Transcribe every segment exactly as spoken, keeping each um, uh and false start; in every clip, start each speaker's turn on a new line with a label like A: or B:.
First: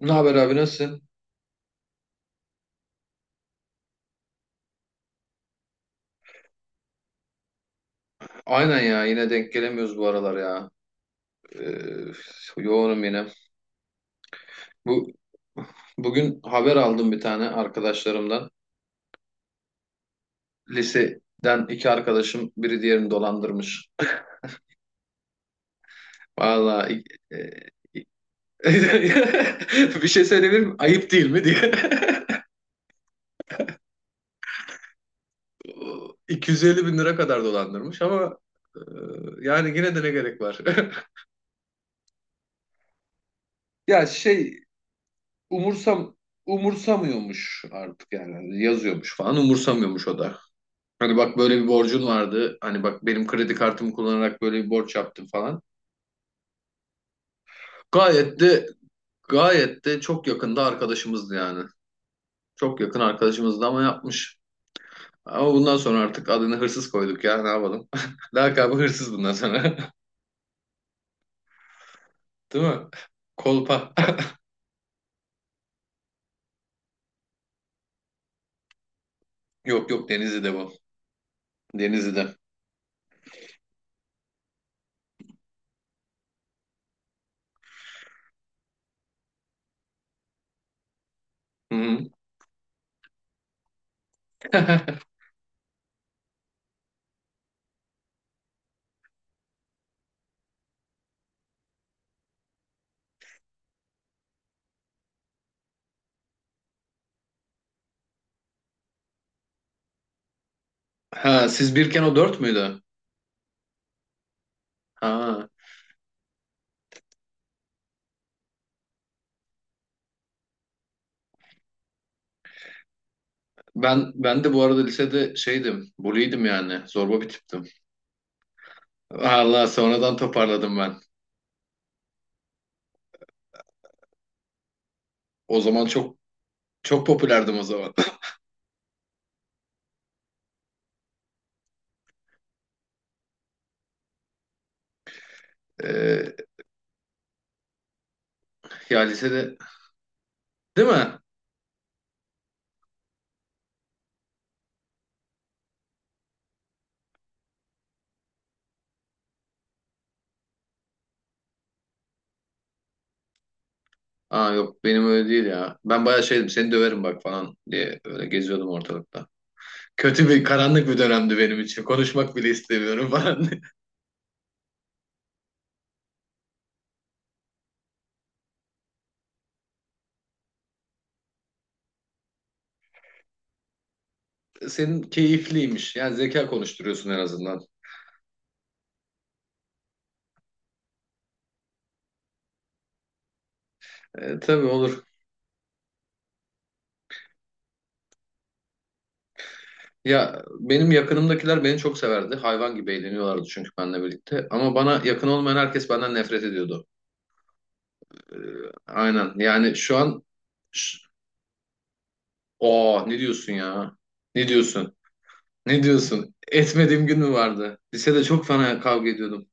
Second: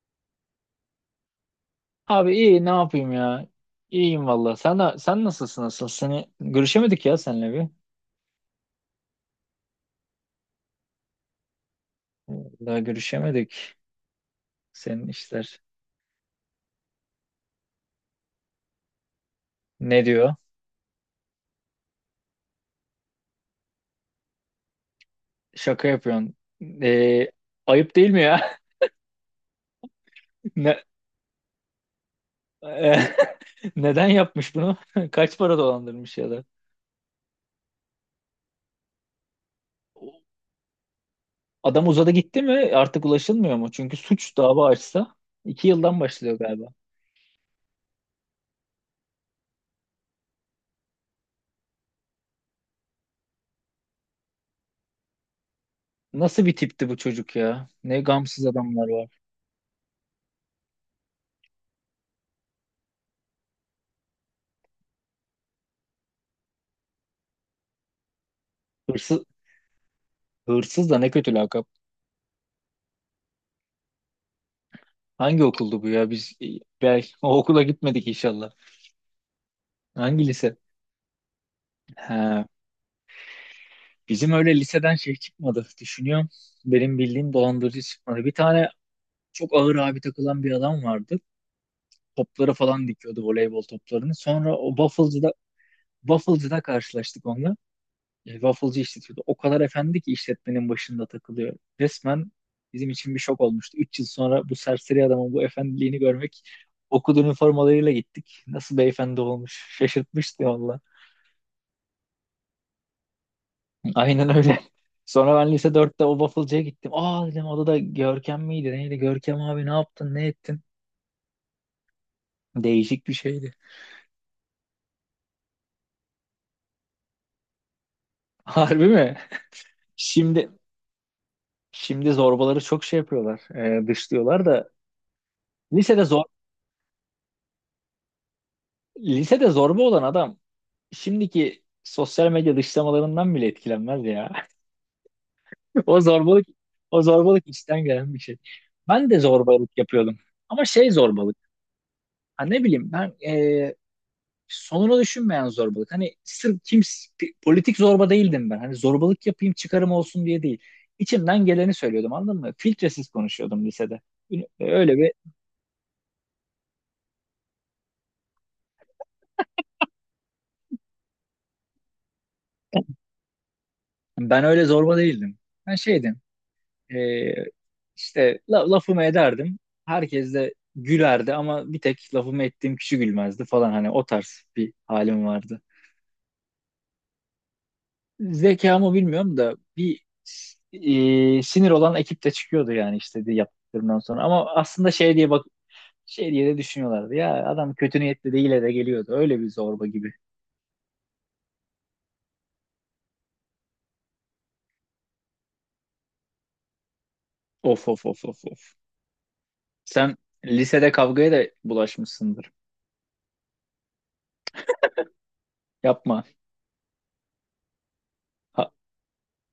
A: Ne haber abi nasılsın?
B: Abi iyi ne yapayım ya? İyiyim valla. Sen de- sen nasılsın asıl? Seni görüşemedik ya seninle bir.
A: Aynen ya yine denk gelemiyoruz bu aralar ya. Ee,
B: Daha
A: yoğunum yine.
B: görüşemedik.
A: Bu
B: Senin işler.
A: bugün haber aldım bir tane arkadaşlarımdan.
B: Ne diyor?
A: Liseden iki arkadaşım biri diğerini dolandırmış.
B: Şaka yapıyorsun.
A: Vallahi
B: Ee,
A: e,
B: Ayıp değil mi ya?
A: bir şey söyleyebilir miyim? Ayıp değil mi diye.
B: Ne, neden yapmış bunu? Kaç para dolandırmış ya da?
A: 250 bin lira kadar dolandırmış ama e, yani yine de ne gerek var?
B: Adam uzadı gitti mi? Artık ulaşılmıyor mu? Çünkü
A: Ya
B: suç
A: şey
B: dava açsa iki yıldan
A: umursam
B: başlıyor galiba.
A: umursamıyormuş artık yani. Hani yazıyormuş falan umursamıyormuş o da. Hani bak böyle bir borcun vardı. Hani bak benim kredi kartımı kullanarak böyle bir borç yaptım falan.
B: Nasıl bir tipti bu çocuk ya? Ne
A: Gayet
B: gamsız
A: de
B: adamlar var.
A: gayet de çok yakında arkadaşımızdı yani. Çok yakın arkadaşımızdı ama yapmış. Ama bundan sonra artık adını hırsız koyduk ya, ne yapalım. Lakabı hırsız
B: Hırsız,
A: bundan sonra.
B: Hırsız da ne kötü lakap.
A: Değil mi? Kolpa.
B: Hangi okuldu bu ya? Biz e, belki o okula gitmedik inşallah.
A: Yok, yok,
B: Hangi
A: Denizli'de
B: lise?
A: bu. Denizli'de.
B: Ha, bizim öyle liseden şey çıkmadı. Düşünüyorum. Benim bildiğim dolandırıcı çıkmadı. Bir tane çok ağır abi takılan bir adam vardı.
A: Hı hı.
B: Topları falan dikiyordu, voleybol toplarını. Sonra o Waffle'cıda Waffle'cıda karşılaştık onunla. E, wafflecı işletiyordu. O kadar efendi ki işletmenin başında takılıyor. Resmen bizim için bir şok olmuştu. Üç yıl sonra bu serseri adamın bu efendiliğini görmek, okul üniformalarıyla gittik. Nasıl beyefendi olmuş. Şaşırtmıştı valla.
A: Ha, siz birken o dört müydü?
B: Aynen öyle. Sonra
A: Ha.
B: ben lise dörtte o wafflecıya gittim. Aa dedim, o da Görkem miydi neydi? Görkem abi ne yaptın ne ettin? Değişik bir şeydi.
A: Ben ben de bu arada lisede şeydim, bully'ydim yani. Zorba bir tiptim.
B: Harbi mi?
A: Allah, sonradan
B: Şimdi
A: toparladım ben.
B: Şimdi zorbaları çok şey yapıyorlar. E, dışlıyorlar da
A: O zaman
B: lisede
A: çok
B: zor
A: çok popülerdim o zaman.
B: lisede zorba olan adam şimdiki sosyal medya dışlamalarından bile etkilenmez ya. O
A: Ee,
B: zorbalık O zorbalık içten gelen bir şey.
A: ya
B: Ben de
A: lisede,
B: zorbalık yapıyordum. Ama
A: değil
B: şey
A: mi?
B: zorbalık. Ha ne bileyim ben, e, sonunu düşünmeyen zorbalık. Hani sırf kim, politik zorba değildim ben. Hani zorbalık yapayım çıkarım olsun diye değil. İçimden geleni söylüyordum, anladın mı? Filtresiz konuşuyordum lisede.
A: Aa, yok,
B: Öyle
A: benim
B: bir
A: öyle değil ya. Ben bayağı şeydim, seni döverim bak falan diye öyle geziyordum ortalıkta. Kötü bir, karanlık bir dönemdi benim için. Konuşmak bile istemiyorum falan.
B: Ben öyle zorba değildim. Ben şeydim. Ee, işte la- lafımı ederdim. Herkes de gülerdi ama bir tek lafımı ettiğim kişi gülmezdi falan, hani o tarz bir
A: Senin
B: halim vardı.
A: keyifliymiş. Yani zeka konuşturuyorsun en azından.
B: Zekamı bilmiyorum da bir e, sinir olan ekip de çıkıyordu yani, işte de yaptıklarından sonra.
A: Ee,
B: Ama
A: tabii
B: aslında
A: olur.
B: şey diye bak, şey diye de düşünüyorlardı. Ya adam kötü niyetli değil de geliyordu. Öyle bir zorba gibi.
A: Ya benim yakınımdakiler beni çok severdi. Hayvan gibi eğleniyorlardı çünkü benimle birlikte. Ama bana yakın olmayan herkes benden nefret ediyordu.
B: Of of of
A: Ee,
B: of of.
A: aynen. Yani şu
B: Sen
A: an.
B: lisede
A: Ş-
B: kavgaya da bulaşmışsındır.
A: Oo, ne diyorsun ya? Ne diyorsun? Ne
B: Yapma.
A: diyorsun? Etmediğim gün mü vardı? Lisede çok
B: Ha,
A: fena kavga ediyordum.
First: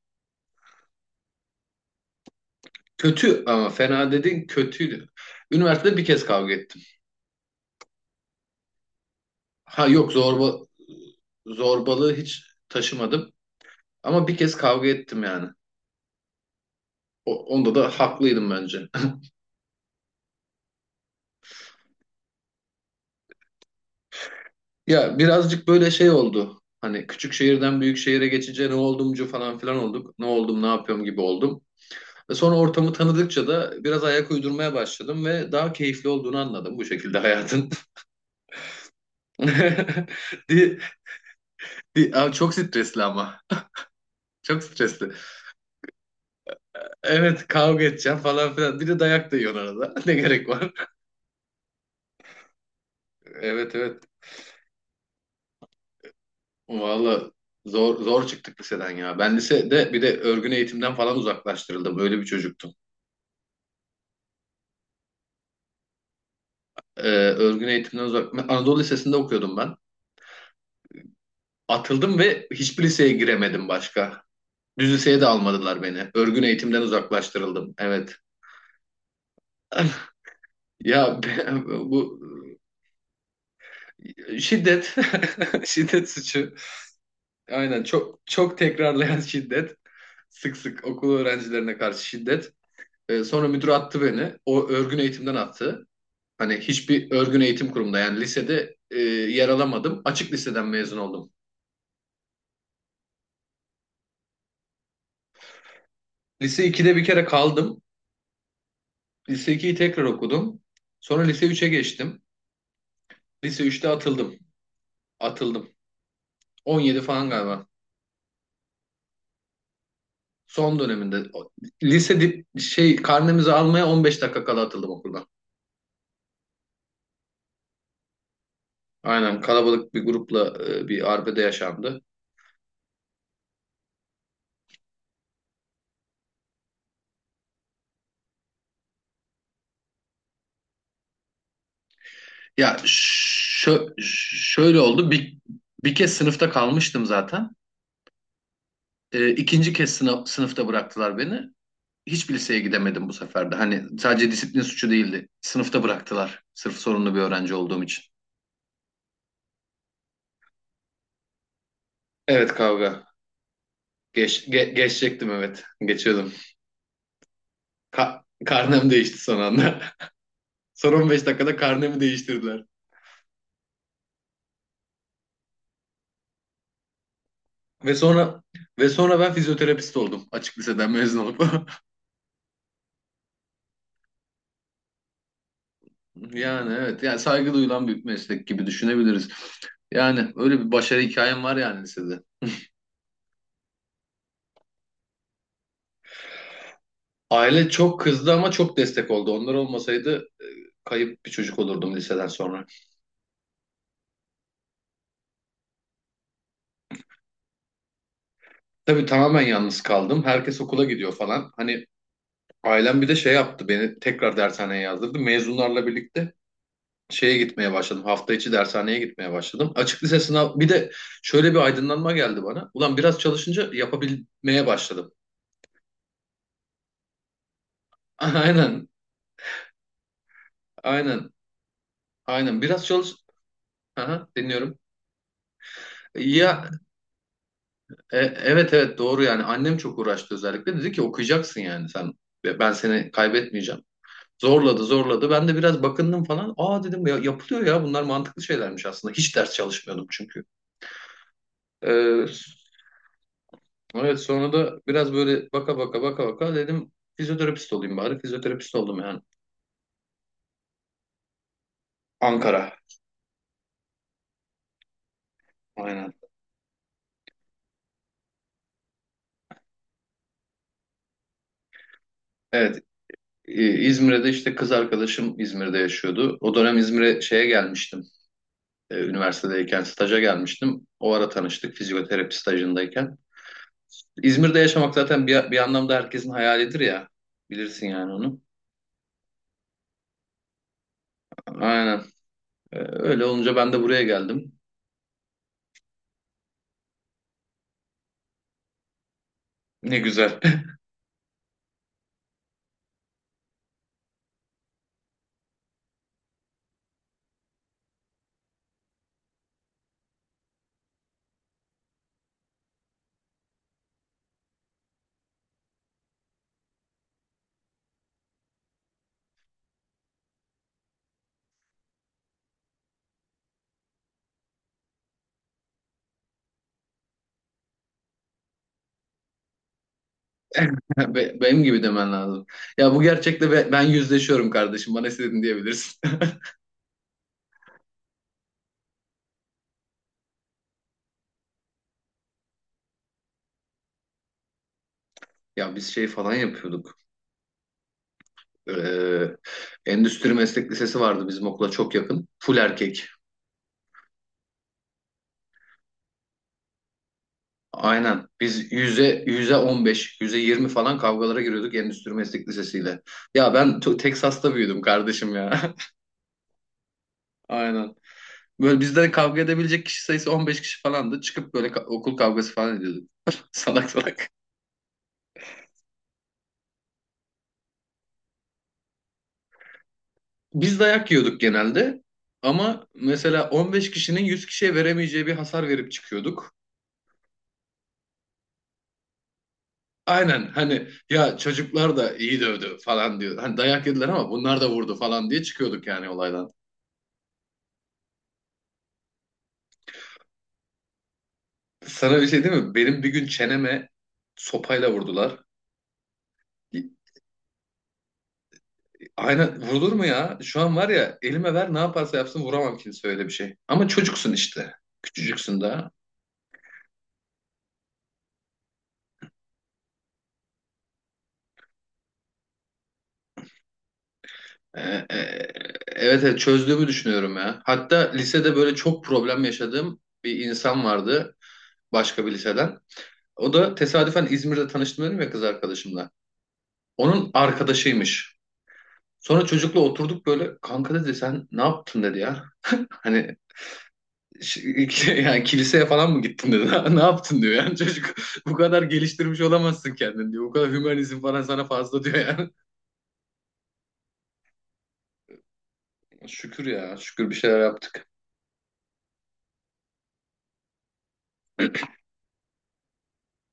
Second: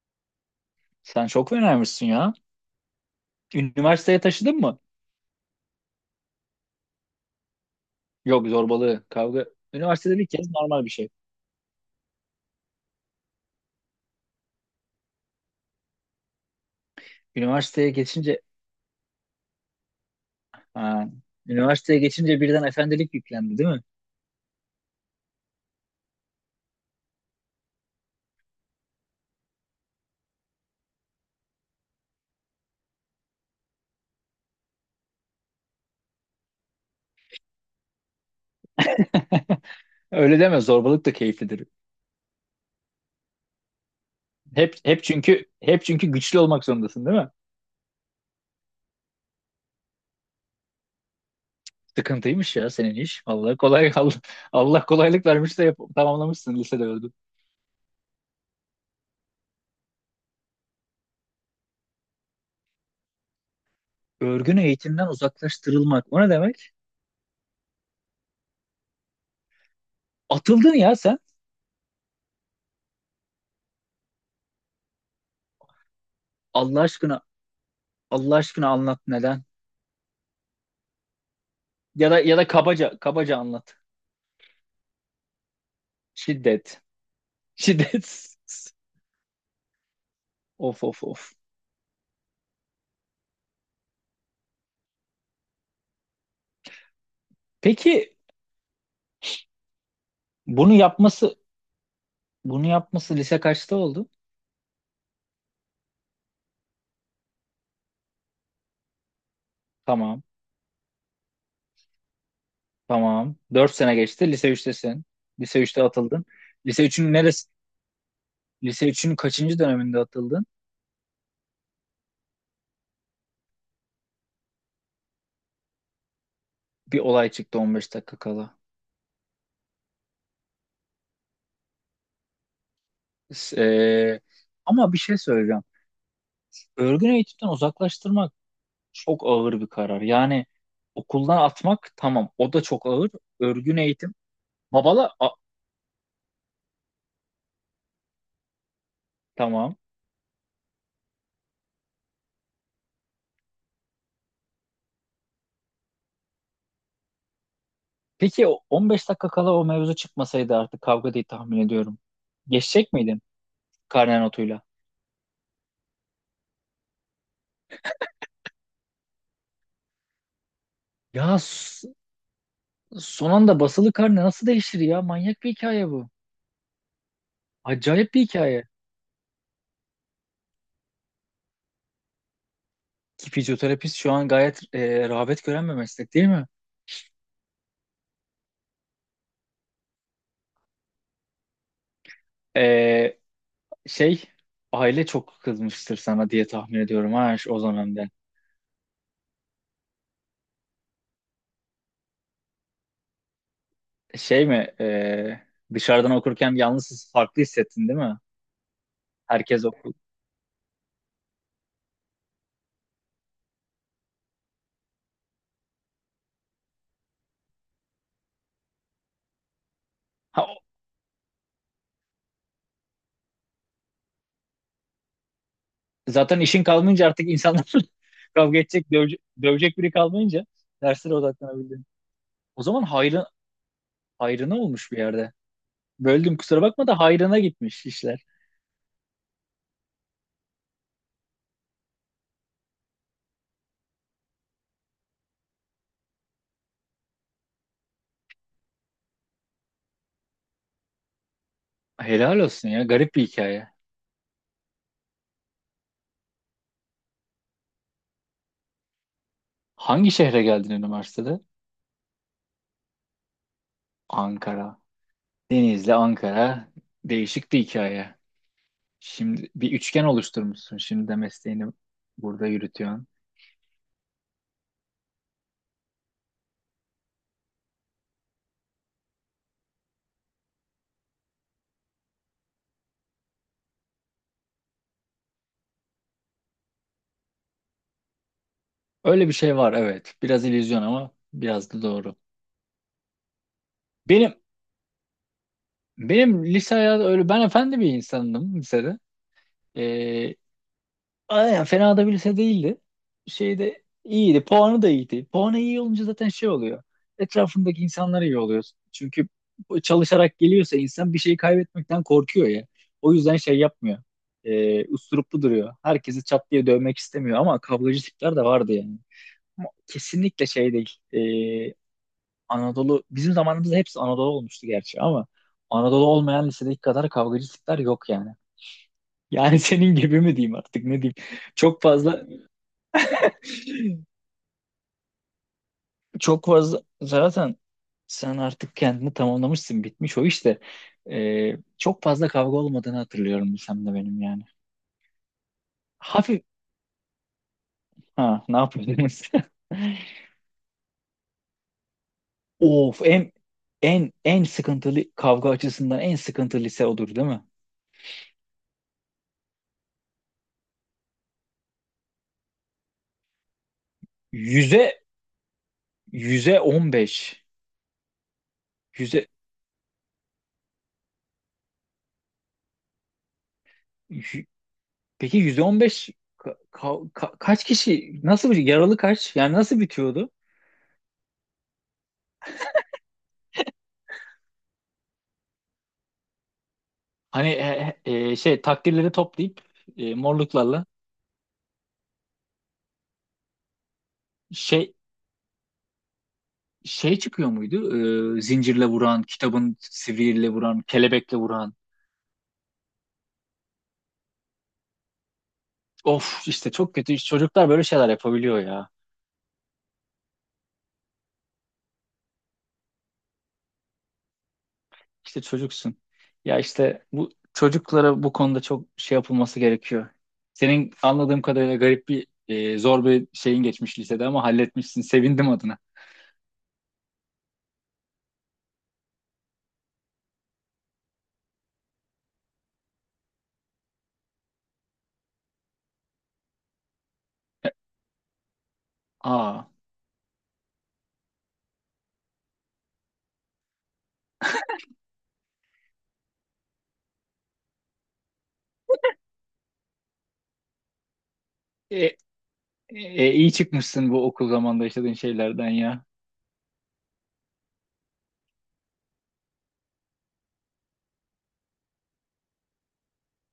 B: sen çok fenaymışsın ya.
A: Kötü ama, fena
B: Üniversiteye
A: dedin,
B: taşıdın mı?
A: kötüydü. Üniversitede bir kez kavga ettim.
B: Yok zorbalığı, kavga.
A: Ha, yok,
B: Üniversitede bir kez
A: zorba
B: normal bir şey.
A: zorbalığı hiç taşımadım. Ama bir kez kavga ettim yani. O- onda da
B: Üniversiteye geçince
A: haklıydım bence.
B: ha, Üniversiteye geçince birden efendilik yüklendi değil mi?
A: Ya birazcık böyle şey oldu. Hani küçük şehirden büyük şehire geçince ne oldumcu falan filan olduk. Ne oldum, ne yapıyorum gibi oldum. Ve sonra ortamı tanıdıkça da biraz ayak uydurmaya başladım ve daha keyifli olduğunu anladım bu şekilde hayatın.
B: Öyle deme,
A: Di,
B: zorbalık da keyiflidir.
A: di, Aa, çok stresli ama. Çok
B: Hep hep
A: stresli.
B: çünkü hep çünkü güçlü olmak zorundasın değil mi?
A: Evet, kavga edeceğim falan filan. Bir de dayak da yiyorsun arada. Ne gerek var?
B: Sıkıntıymış ya senin iş. Allah
A: Evet,
B: kolay
A: evet.
B: Allah, Allah kolaylık vermiş de yap- tamamlamışsın lisede örgün.
A: Valla zor zor çıktık liseden ya. Ben lisede bir de örgün eğitimden falan uzaklaştırıldım. Öyle bir çocuktum.
B: Örgün eğitimden uzaklaştırılmak. O ne demek?
A: e, örgün eğitimden uzak. Ben Anadolu Lisesi'nde okuyordum ben.
B: Atıldın ya sen.
A: Atıldım ve hiçbir liseye giremedim başka. Düz liseye de almadılar beni. Örgün eğitimden
B: Allah aşkına,
A: uzaklaştırıldım. Evet.
B: Allah aşkına anlat, neden?
A: Ya be- bu
B: Ya da ya da kabaca kabaca anlat.
A: şiddet, şiddet suçu.
B: Şiddet.
A: Aynen, çok
B: Şiddet.
A: çok tekrarlayan şiddet. Sık
B: Of
A: sık
B: of
A: okul
B: of.
A: öğrencilerine karşı şiddet. Ee, sonra müdür attı beni. O, örgün eğitimden attı. Hani hiçbir örgün eğitim kurumunda,
B: Peki
A: yani lisede e, yer alamadım. Açık liseden
B: bunu
A: mezun oldum.
B: yapması bunu yapması lise kaçta oldu?
A: Lise ikide bir kere kaldım. Lise ikiyi tekrar
B: Tamam.
A: okudum. Sonra lise üç'e geçtim.
B: Tamam.
A: Lise
B: Dört
A: üç'te
B: sene geçti.
A: atıldım.
B: Lise üçtesin. Lise
A: Atıldım.
B: üçte atıldın. Lise
A: on yedi
B: üçün
A: falan
B: neresi?
A: galiba.
B: Lise üçün kaçıncı döneminde atıldın?
A: Son döneminde. O- Lise dip, şey karnemizi almaya on beş dakika kala atıldım okuldan.
B: Bir olay çıktı on beş dakika kala.
A: Aynen, kalabalık bir grupla e, bir arbede yaşandı.
B: S- eee, Ama bir şey söyleyeceğim. Örgün eğitimden uzaklaştırmak çok ağır bir karar. Yani okuldan atmak tamam. O da
A: Ya
B: çok ağır. Örgün
A: şö-
B: eğitim.
A: şöyle oldu.
B: Babala a-
A: Bir, bir kez sınıfta kalmıştım zaten. E, ikinci
B: tamam.
A: kez sınıf, sınıfta bıraktılar beni. Hiçbir liseye gidemedim bu sefer de. Hani sadece disiplin suçu değildi. Sınıfta bıraktılar. Sırf sorunlu bir öğrenci olduğum için.
B: Peki o on beş dakika kala o mevzu çıkmasaydı, artık kavga diye tahmin ediyorum.
A: Evet,
B: Geçecek
A: kavga.
B: miydin karne
A: Geç,
B: notuyla?
A: ge- geçecektim evet. Geçiyordum. Ka- karnem değişti son anda. Son on beş
B: Ya
A: dakikada
B: s-
A: karnemi değiştirdiler.
B: Son anda basılı karne nasıl değişir ya? Manyak bir hikaye bu.
A: Ve
B: Acayip bir
A: sonra
B: hikaye.
A: ve sonra ben fizyoterapist oldum açık liseden mezun olup.
B: Ki fizyoterapist şu an gayet e, rağbet gören bir meslek değil mi?
A: Yani evet, yani saygı duyulan bir meslek gibi düşünebiliriz. Yani öyle bir başarı hikayem var yani lisede.
B: E, şey Aile çok kızmıştır sana diye tahmin ediyorum ha, şu- o
A: Aile çok
B: dönemde.
A: kızdı ama çok destek oldu. Onlar olmasaydı kayıp bir çocuk olurdum liseden sonra.
B: Şey mi, e, dışarıdan okurken yalnız farklı hissettin değil mi?
A: Tabii, tamamen
B: Herkes
A: yalnız
B: okul.
A: kaldım. Herkes okula gidiyor falan. Hani ailem bir de şey yaptı, beni tekrar dershaneye yazdırdı. Mezunlarla birlikte şeye gitmeye başladım. Hafta içi dershaneye gitmeye başladım. Açık lise sınav bir de şöyle bir aydınlanma geldi bana. Ulan, biraz çalışınca yapabilmeye başladım.
B: Zaten işin kalmayınca artık insanlar, kavga
A: Aynen.
B: edecek, dövecek, dövecek biri kalmayınca derslere
A: Aynen.
B: odaklanabildim.
A: Aynen.
B: O zaman
A: Biraz çalış.
B: hayrı,
A: Aha,
B: hayrına
A: dinliyorum.
B: olmuş bir yerde. Böldüm kusura
A: Ya
B: bakma da hayrına gitmiş
A: e,
B: işler.
A: evet, evet, doğru yani, annem çok uğraştı, özellikle dedi ki okuyacaksın yani sen. Ve ben seni kaybetmeyeceğim. Zorladı zorladı, ben de biraz bakındım falan. Aa dedim, ya yapılıyor, ya bunlar mantıklı şeylermiş aslında. Hiç ders çalışmıyordum çünkü. Ee,
B: Helal olsun ya, garip bir hikaye.
A: Evet, sonra da biraz böyle baka baka baka baka dedim, fizyoterapist olayım bari. Fizyoterapist oldum yani.
B: Hangi şehre geldin üniversitede?
A: Ankara.
B: Ankara. Denizli,
A: Aynen.
B: Ankara. Değişik bir hikaye. Şimdi bir üçgen oluşturmuşsun. Şimdi de mesleğini burada
A: Evet.
B: yürütüyorsun.
A: e, İzmir'de işte, kız arkadaşım İzmir'de yaşıyordu. O dönem İzmir'e şeye gelmiştim. E, Üniversitedeyken staja gelmiştim. O ara tanıştık, fizyoterapi stajındayken. İzmir'de yaşamak zaten bir, bir anlamda herkesin hayalidir ya. Bilirsin yani onu.
B: Öyle bir şey var evet. Biraz illüzyon ama biraz da
A: Aynen.
B: doğru.
A: E, Öyle olunca ben de buraya
B: Benim
A: geldim.
B: benim lise hayatı öyle, ben efendi bir insandım lisede.
A: Ne
B: Ee,
A: güzel.
B: aynen fena da bir lise değildi. Şeyde iyiydi. Puanı da iyiydi. Puanı iyi olunca zaten şey oluyor. Etrafındaki insanlar iyi oluyor. Çünkü çalışarak geliyorsa insan, bir şeyi kaybetmekten korkuyor ya. O yüzden şey yapmıyor. Ee, usturuplu duruyor. Herkesi çat diye dövmek istemiyor ama kavgacı tipler de vardı yani. Ama kesinlikle şey değil. Ee, Anadolu bizim zamanımızda hepsi Anadolu olmuştu gerçi ama Anadolu olmayan lisedeki kadar kavgacı tipler yok yani. Yani senin gibi mi diyeyim artık, ne diyeyim?
A: Be- Benim
B: Çok
A: gibi demen
B: fazla
A: lazım. Ya bu gerçekle be- ben yüzleşiyorum kardeşim. Bana istediğini diyebilirsin.
B: Çok fazla zaten sen artık kendini tamamlamışsın, bitmiş o işte. Ee, çok fazla kavga olmadığını hatırlıyorum sen de benim yani.
A: Ya biz şey falan
B: Hafif
A: yapıyorduk.
B: ha, ne yapıyordunuz?
A: Ee, Endüstri Meslek Lisesi vardı bizim okula çok yakın. Full
B: Of,
A: erkek.
B: en en en sıkıntılı, kavga açısından en sıkıntılı lise odur değil mi?
A: Aynen. Biz yüze, yüze on beş, yüze yirmi falan kavgalara giriyorduk Endüstri Meslek Lisesi'yle. Ya ben to- Texas'ta büyüdüm
B: Yüze
A: kardeşim ya.
B: yüze on beş
A: Aynen. Böyle bizden
B: Yüze
A: kavga edebilecek kişi sayısı on beş kişi falandı. Çıkıp böyle ka- okul kavgası falan ediyorduk. Salak salak.
B: yü- Peki yüze on beş, ka- ka- ka- kaç kişi, nasıl bir yaralı kaç? Yani nasıl bitiyordu?
A: Biz dayak yiyorduk genelde ama mesela on beş kişinin yüz kişiye veremeyeceği bir hasar verip çıkıyorduk.
B: Hani, e, e, şey takdirleri toplayıp, e,
A: Aynen,
B: morluklarla
A: hani ya çocuklar da iyi dövdü falan diyor. Hani dayak yediler ama bunlar da
B: şey
A: vurdu falan diye çıkıyorduk yani olaydan.
B: şey çıkıyor muydu? E, zincirle vuran, kitabın sivriyle vuran, kelebekle vuran.
A: Sana bir şey değil mi? Benim bir gün çeneme sopayla vurdular.
B: Of işte çok kötü. İşte çocuklar böyle şeyler yapabiliyor ya.
A: Aynen, vurulur mu ya? Şu an var ya, elime ver, ne yaparsa yapsın vuramam kimse öyle bir şey. Ama çocuksun işte.
B: İşte
A: Küçücüksün daha.
B: çocuksun. Ya işte bu çocuklara bu konuda çok şey yapılması gerekiyor. Senin anladığım kadarıyla garip bir, e, zor bir şeyin geçmiş lisede ama
A: Ee,
B: halletmişsin.
A: e,
B: Sevindim adına.
A: Evet, evet, çözdüğümü düşünüyorum ya. Hatta lisede böyle çok problem yaşadığım bir insan vardı, başka bir liseden. O da tesadüfen İzmir'de tanıştım, dedim ya, kız arkadaşımla. Onun arkadaşıymış. Sonra
B: Aa.
A: çocukla oturduk böyle, kanka dedi, sen ne yaptın dedi ya. Hani ş- yani kiliseye falan mı gittin dedi. Ne yaptın diyor yani çocuk. Bu kadar geliştirmiş olamazsın kendini diyor. Bu kadar hümanizm falan sana fazla diyor
B: E,
A: yani.
B: e, iyi çıkmışsın bu okul zamanında yaşadığın şeylerden ya.
A: Şükür ya, şükür bir şeyler yaptık.